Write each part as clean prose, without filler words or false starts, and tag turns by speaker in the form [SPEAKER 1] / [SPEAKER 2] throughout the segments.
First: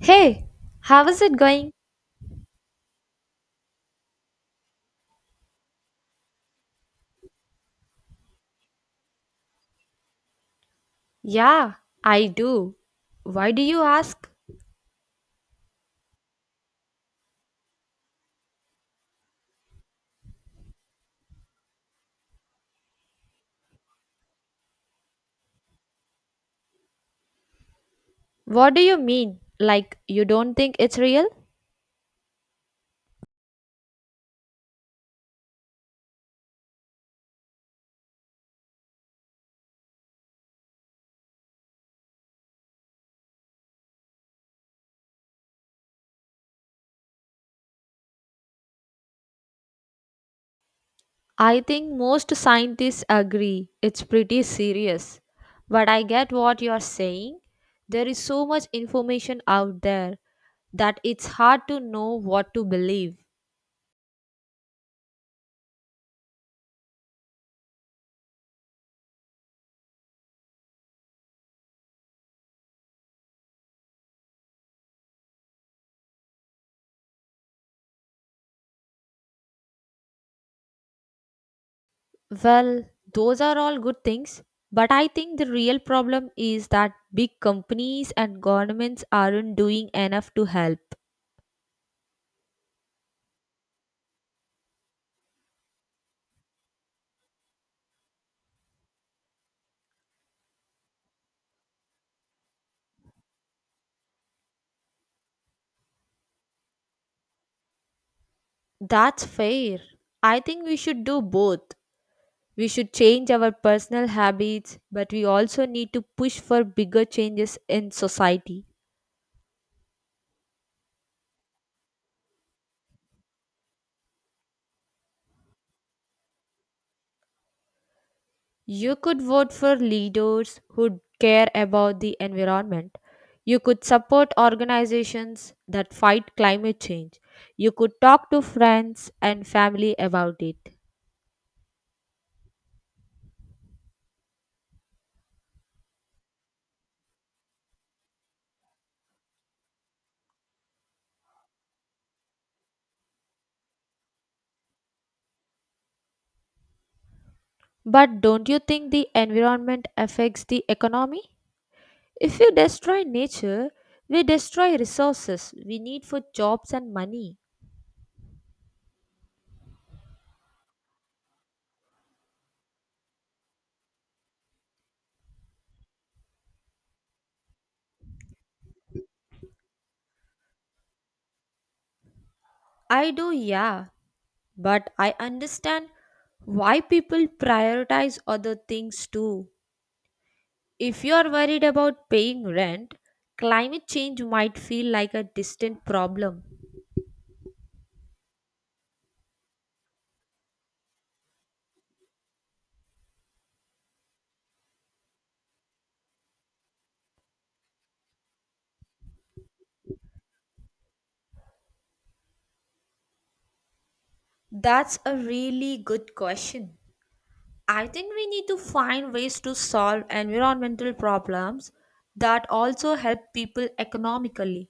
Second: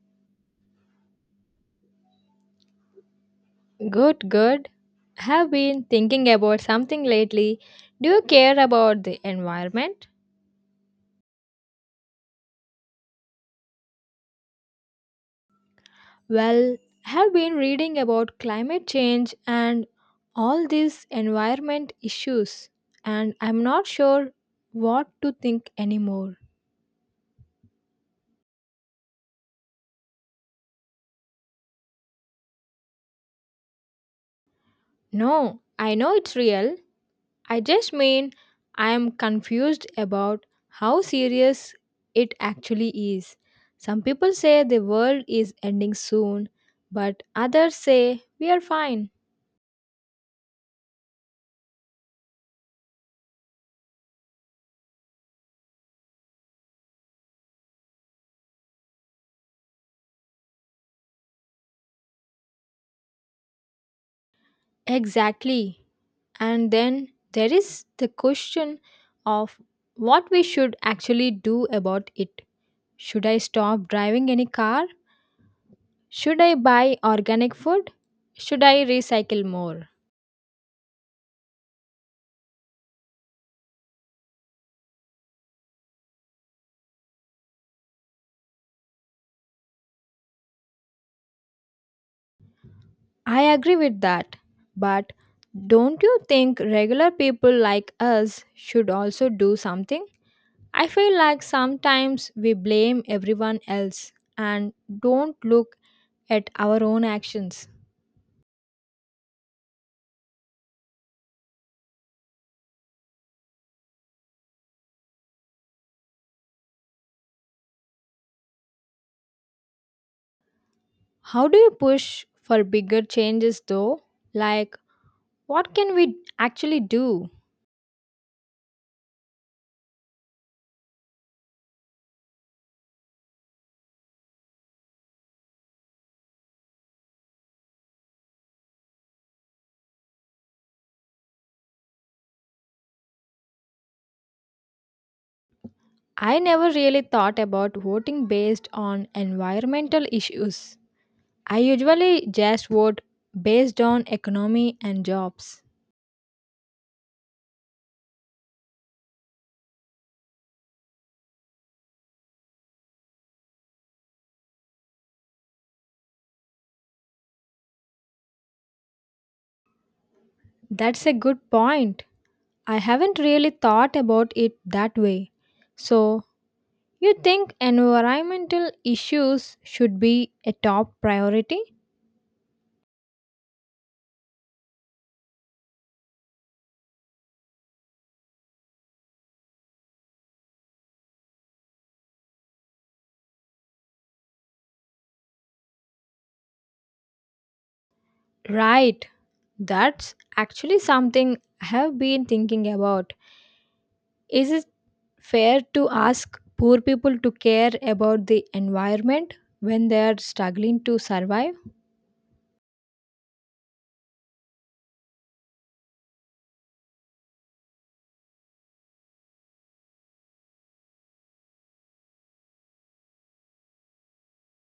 [SPEAKER 1] Hey, how is it going?
[SPEAKER 2] Good, good. Have been thinking about something lately. Do you care about the environment?
[SPEAKER 1] Yeah, I do. Why do you ask?
[SPEAKER 2] Well, have been reading about climate change and all these environment issues, and I'm not sure what to think anymore.
[SPEAKER 1] What do you mean? Like, you don't think it's real?
[SPEAKER 2] No, I know it's real, I just mean I am confused about how serious it actually is. Some people say the world is ending soon, but others say we are fine.
[SPEAKER 1] I think most scientists agree it's pretty serious. But I get what you're saying. There is so much information out there that it's hard to know what to believe.
[SPEAKER 2] Exactly. And then there is the question of what we should actually do about it. Should I stop driving any car? Should I buy organic food? Should I recycle more?
[SPEAKER 1] Well, those are all good things, but I think the real problem is that big companies and governments aren't doing enough to help.
[SPEAKER 2] I agree with that. But don't you think regular people like us should also do something? I feel like sometimes we blame everyone else and don't look at our own actions.
[SPEAKER 1] That's fair. I think we should do both. We should change our personal habits, but we also need to push for bigger changes in society.
[SPEAKER 2] How do you push for bigger changes though? Like, what can we actually do?
[SPEAKER 1] You could vote for leaders who care about the environment. You could support organizations that fight climate change. You could talk to friends and family about it.
[SPEAKER 2] I never really thought about voting based on environmental issues. I usually just vote based on economy and jobs.
[SPEAKER 1] But don't you think the environment affects the economy? If we destroy nature, we destroy resources we need for jobs and money.
[SPEAKER 2] That's a good point. I haven't really thought about it that way. So, you think environmental issues should be a top priority?
[SPEAKER 1] I do, yeah, but I understand why people prioritize other things too. If you are worried about paying rent, climate change might feel like a distant problem.
[SPEAKER 2] Right. That's actually something I have been thinking about. Is it fair to ask poor people to care about the environment when they are struggling to survive?
[SPEAKER 1] That's a really good question. I think we need to find ways to solve environmental problems that also help people economically.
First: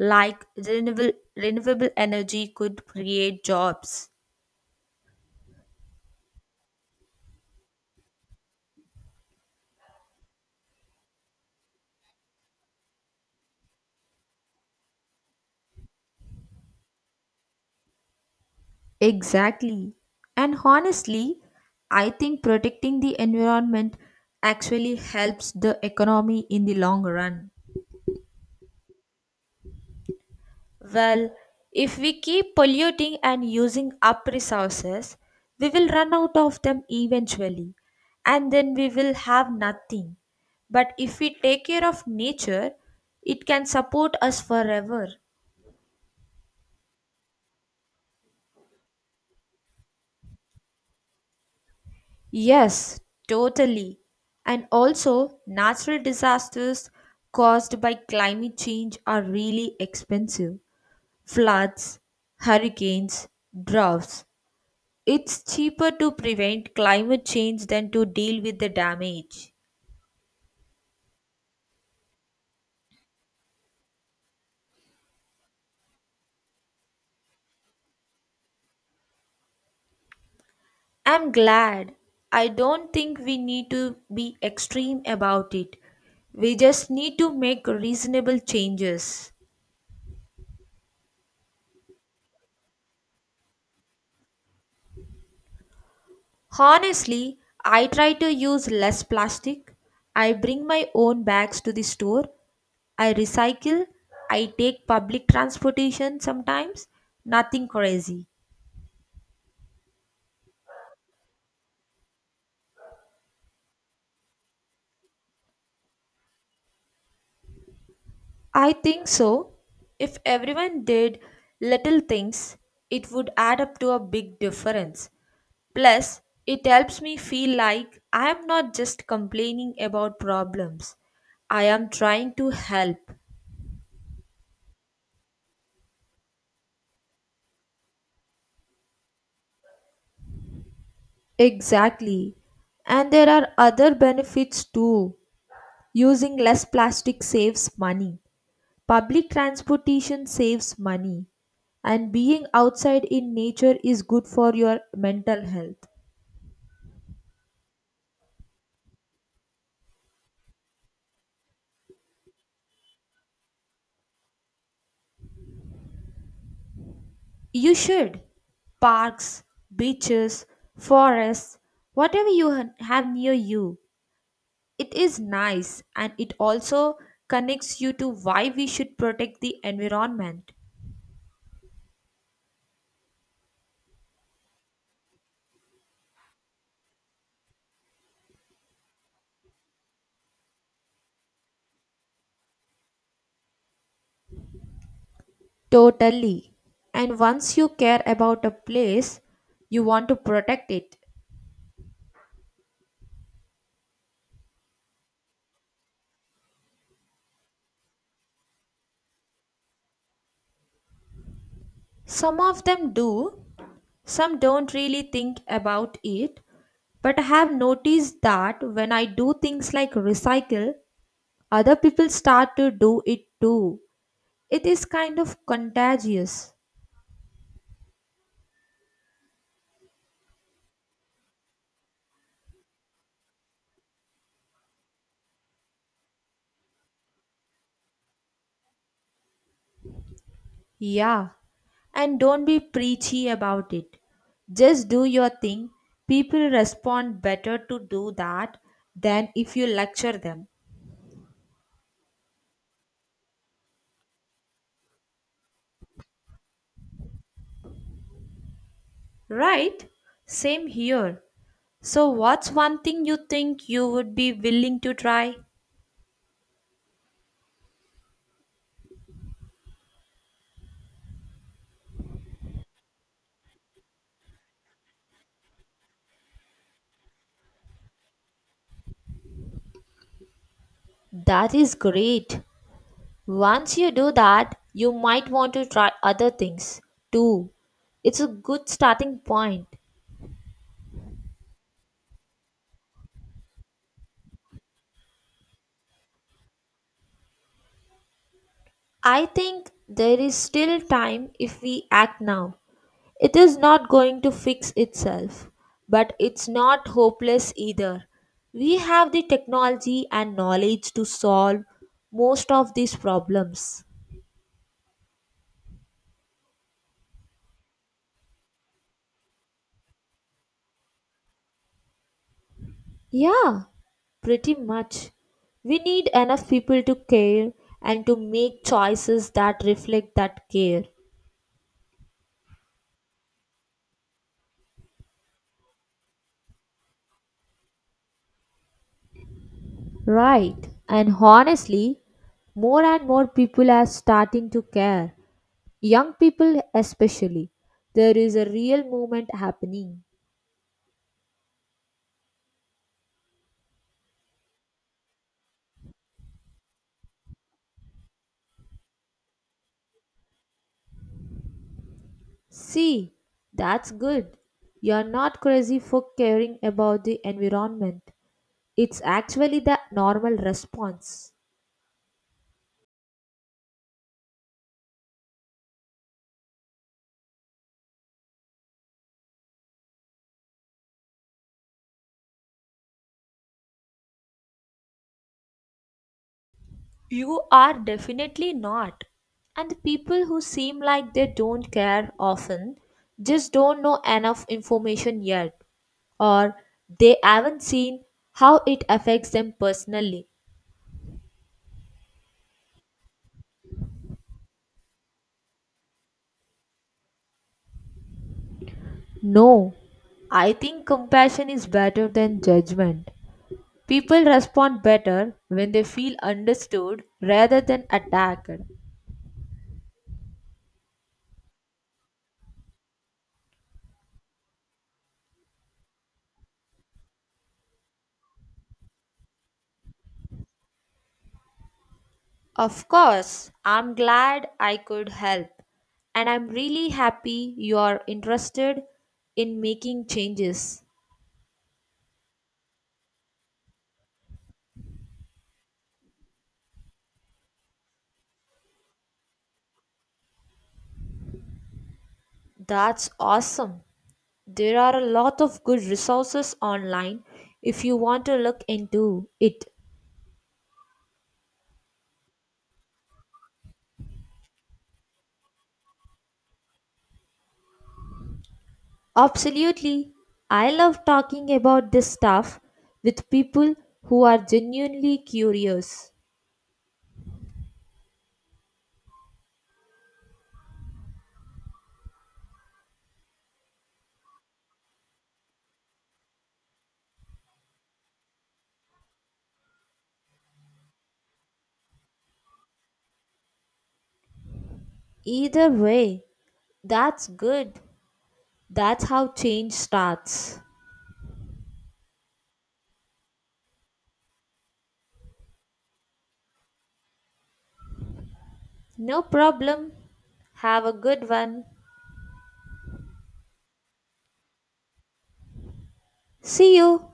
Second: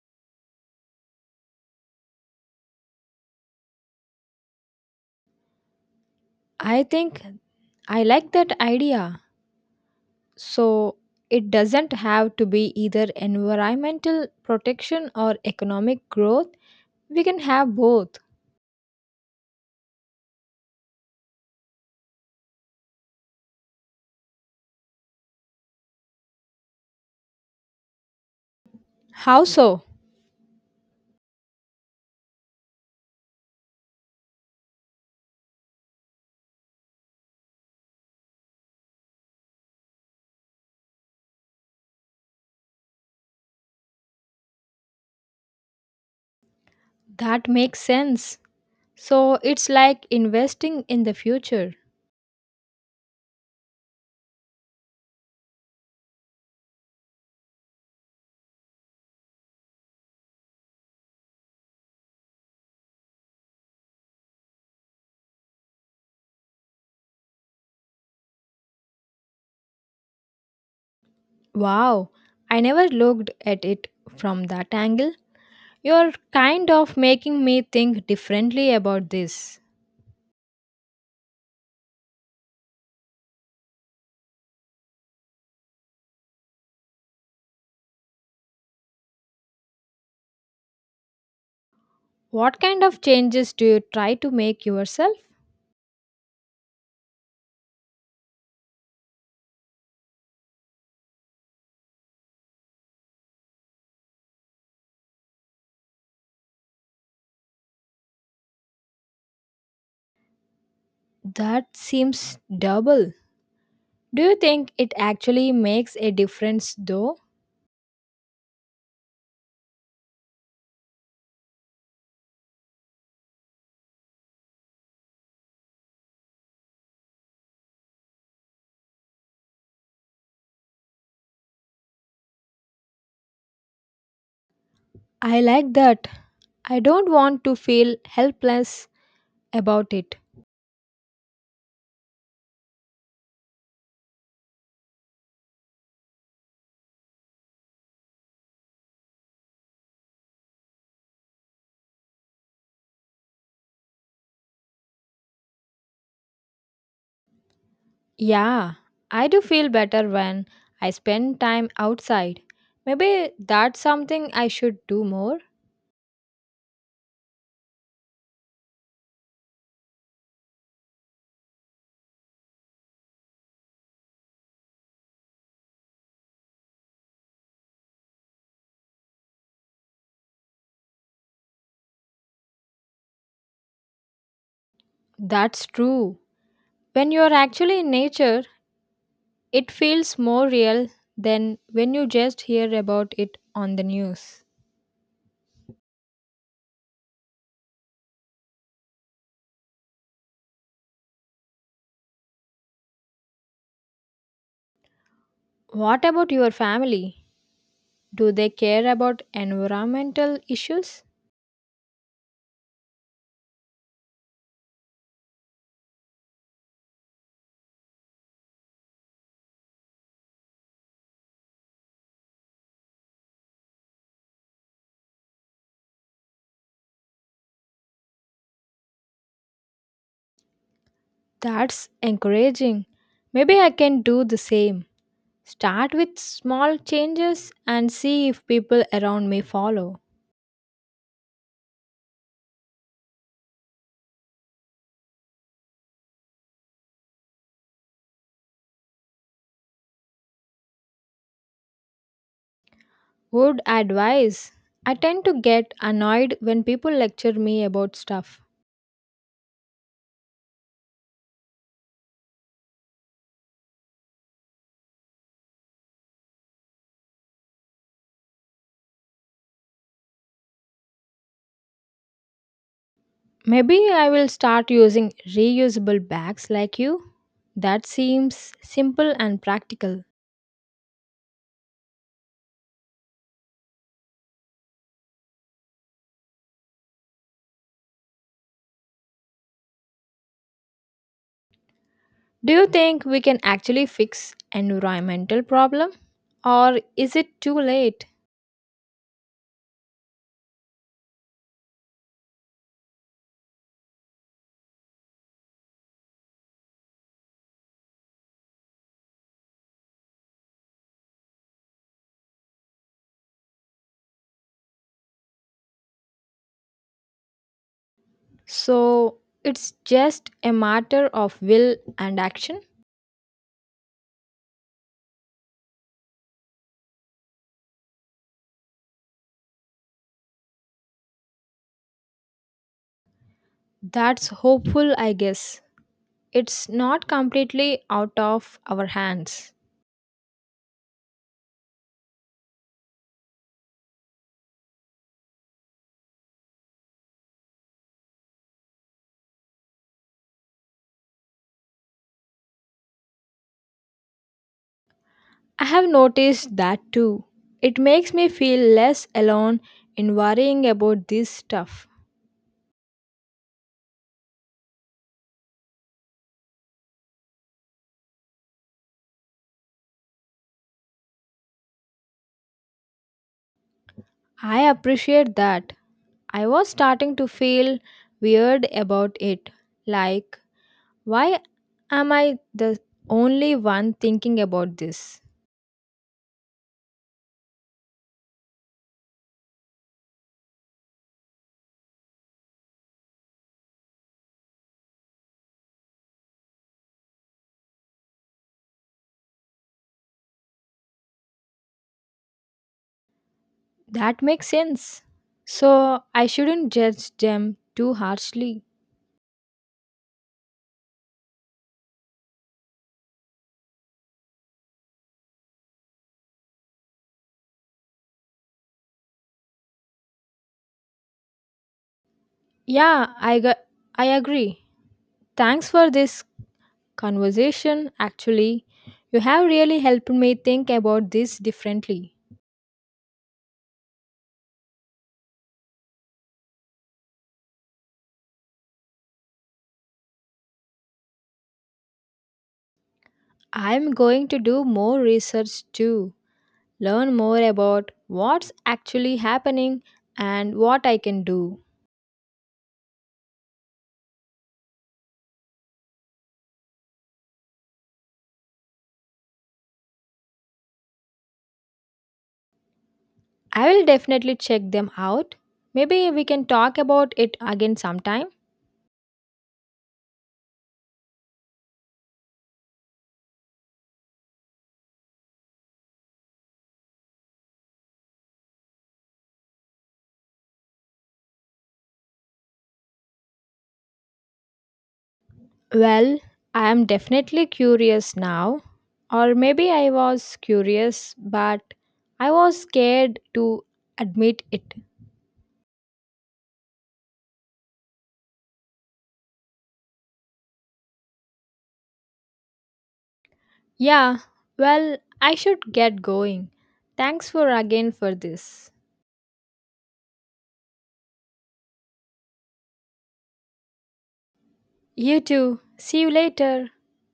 [SPEAKER 1] Like renewable energy could create jobs.
[SPEAKER 2] I think I like that idea. So it doesn't have to be either environmental protection or economic growth. We can have both.
[SPEAKER 1] Exactly. And honestly, I think protecting the environment actually helps the economy in the long run.
[SPEAKER 2] How so?
[SPEAKER 1] Well, if we keep polluting and using up resources, we will run out of them eventually, and then we will have nothing. But if we take care of nature, it can support us forever.
[SPEAKER 2] That makes sense. So it's like investing in the future.
[SPEAKER 1] Yes, totally. And also, natural disasters caused by climate change are really expensive. Floods, hurricanes, droughts. It's cheaper to prevent climate change than to deal with the damage.
[SPEAKER 2] Wow, I never looked at it from that angle. You're kind of making me think differently about this.
[SPEAKER 1] I'm glad. I don't think we need to be extreme about it. We just need to make reasonable changes.
[SPEAKER 2] What kind of changes do you try to make yourself?
[SPEAKER 1] Honestly, I try to use less plastic. I bring my own bags to the store. I recycle. I take public transportation sometimes. Nothing crazy.
[SPEAKER 2] That seems double. Do you think it actually makes a difference though?
[SPEAKER 1] I think so. If everyone did little things, it would add up to a big difference. Plus, it helps me feel like I am not just complaining about problems, I am trying to help.
[SPEAKER 2] I like that. I don't want to feel helpless about it.
[SPEAKER 1] Exactly. And there are other benefits too. Using less plastic saves money. Public transportation saves money. And being outside in nature is good for your mental health.
[SPEAKER 2] Yeah, I do feel better when I spend time outside. Maybe that's something I should do more.
[SPEAKER 1] You should. Parks, beaches, forests, whatever you have near you. It is nice and it also connects you to why we should protect the environment.
[SPEAKER 2] That's true. When you're actually in nature, it feels more real than when you just hear about it on the news.
[SPEAKER 1] Totally. And once you care about a place, you want to protect it.
[SPEAKER 2] What about your family? Do they care about environmental issues?
[SPEAKER 1] Some of them do, some don't really think about it. But I have noticed that when I do things like recycle, other people start to do it too. It is kind of contagious.
[SPEAKER 2] That's encouraging. Maybe I can do the same. Start with small changes and see if people around me follow.
[SPEAKER 1] Yeah. And don't be preachy about it. Just do your thing. People respond better to do that than if you lecture them.
[SPEAKER 2] Would advise. I tend to get annoyed when people lecture me about stuff.
[SPEAKER 1] Right? Same here. So, what's one thing you think you would be willing to try?
[SPEAKER 2] Maybe I will start using reusable bags like you. That seems simple and practical.
[SPEAKER 1] That is great. Once you do that, you might want to try other things too. It's a good starting point.
[SPEAKER 2] Do you think we can actually fix environmental problem or is it too late?
[SPEAKER 1] I think there is still time if we act now. It is not going to fix itself, but it's not hopeless either. We have the technology and knowledge to solve most of these problems.
[SPEAKER 2] So it's just a matter of will and action.
[SPEAKER 1] Yeah, pretty much. We need enough people to care and to make choices that reflect that care.
[SPEAKER 2] That's hopeful, I guess. It's not completely out of our hands.
[SPEAKER 1] Right. And honestly, more and more people are starting to care. Young people, especially. There is a real movement happening.
[SPEAKER 2] I have noticed that too. It makes me feel less alone in worrying about this stuff.
[SPEAKER 1] See, that's good. You're not crazy for caring about the environment. It's actually the normal response.
[SPEAKER 2] I appreciate that. I was starting to feel weird about it. Like, why am I the only one thinking about this?
[SPEAKER 1] You are definitely not. And the people who seem like they don't care often just don't know enough information yet, or they haven't seen how it affects them personally.
[SPEAKER 2] That makes sense. So, I shouldn't judge them too harshly.
[SPEAKER 1] No, I think compassion is better than judgment. People respond better when they feel understood rather than attacked.
[SPEAKER 2] Yeah, I agree. Thanks for this conversation. Actually, you have really helped me think about this differently.
[SPEAKER 1] Of course, I'm glad I could help, and I'm really happy you're interested in making changes.
[SPEAKER 2] I'm going to do more research too, learn more about what's actually happening and what I can do.
[SPEAKER 1] That's awesome. There are a lot of good resources online if you want to look into it.
[SPEAKER 2] I will definitely check them out. Maybe we can talk about it again sometime.
[SPEAKER 1] Absolutely. I love talking about this stuff with people who are genuinely curious.
[SPEAKER 2] Well, I am definitely curious now. Or maybe I was curious, but I was scared to admit it.
[SPEAKER 1] Either way, that's good. That's how change starts.
[SPEAKER 2] Yeah, well, I should get going. Thanks for again for this.
[SPEAKER 1] No problem. Have a good one.
[SPEAKER 2] You too. See you later.
[SPEAKER 1] See you.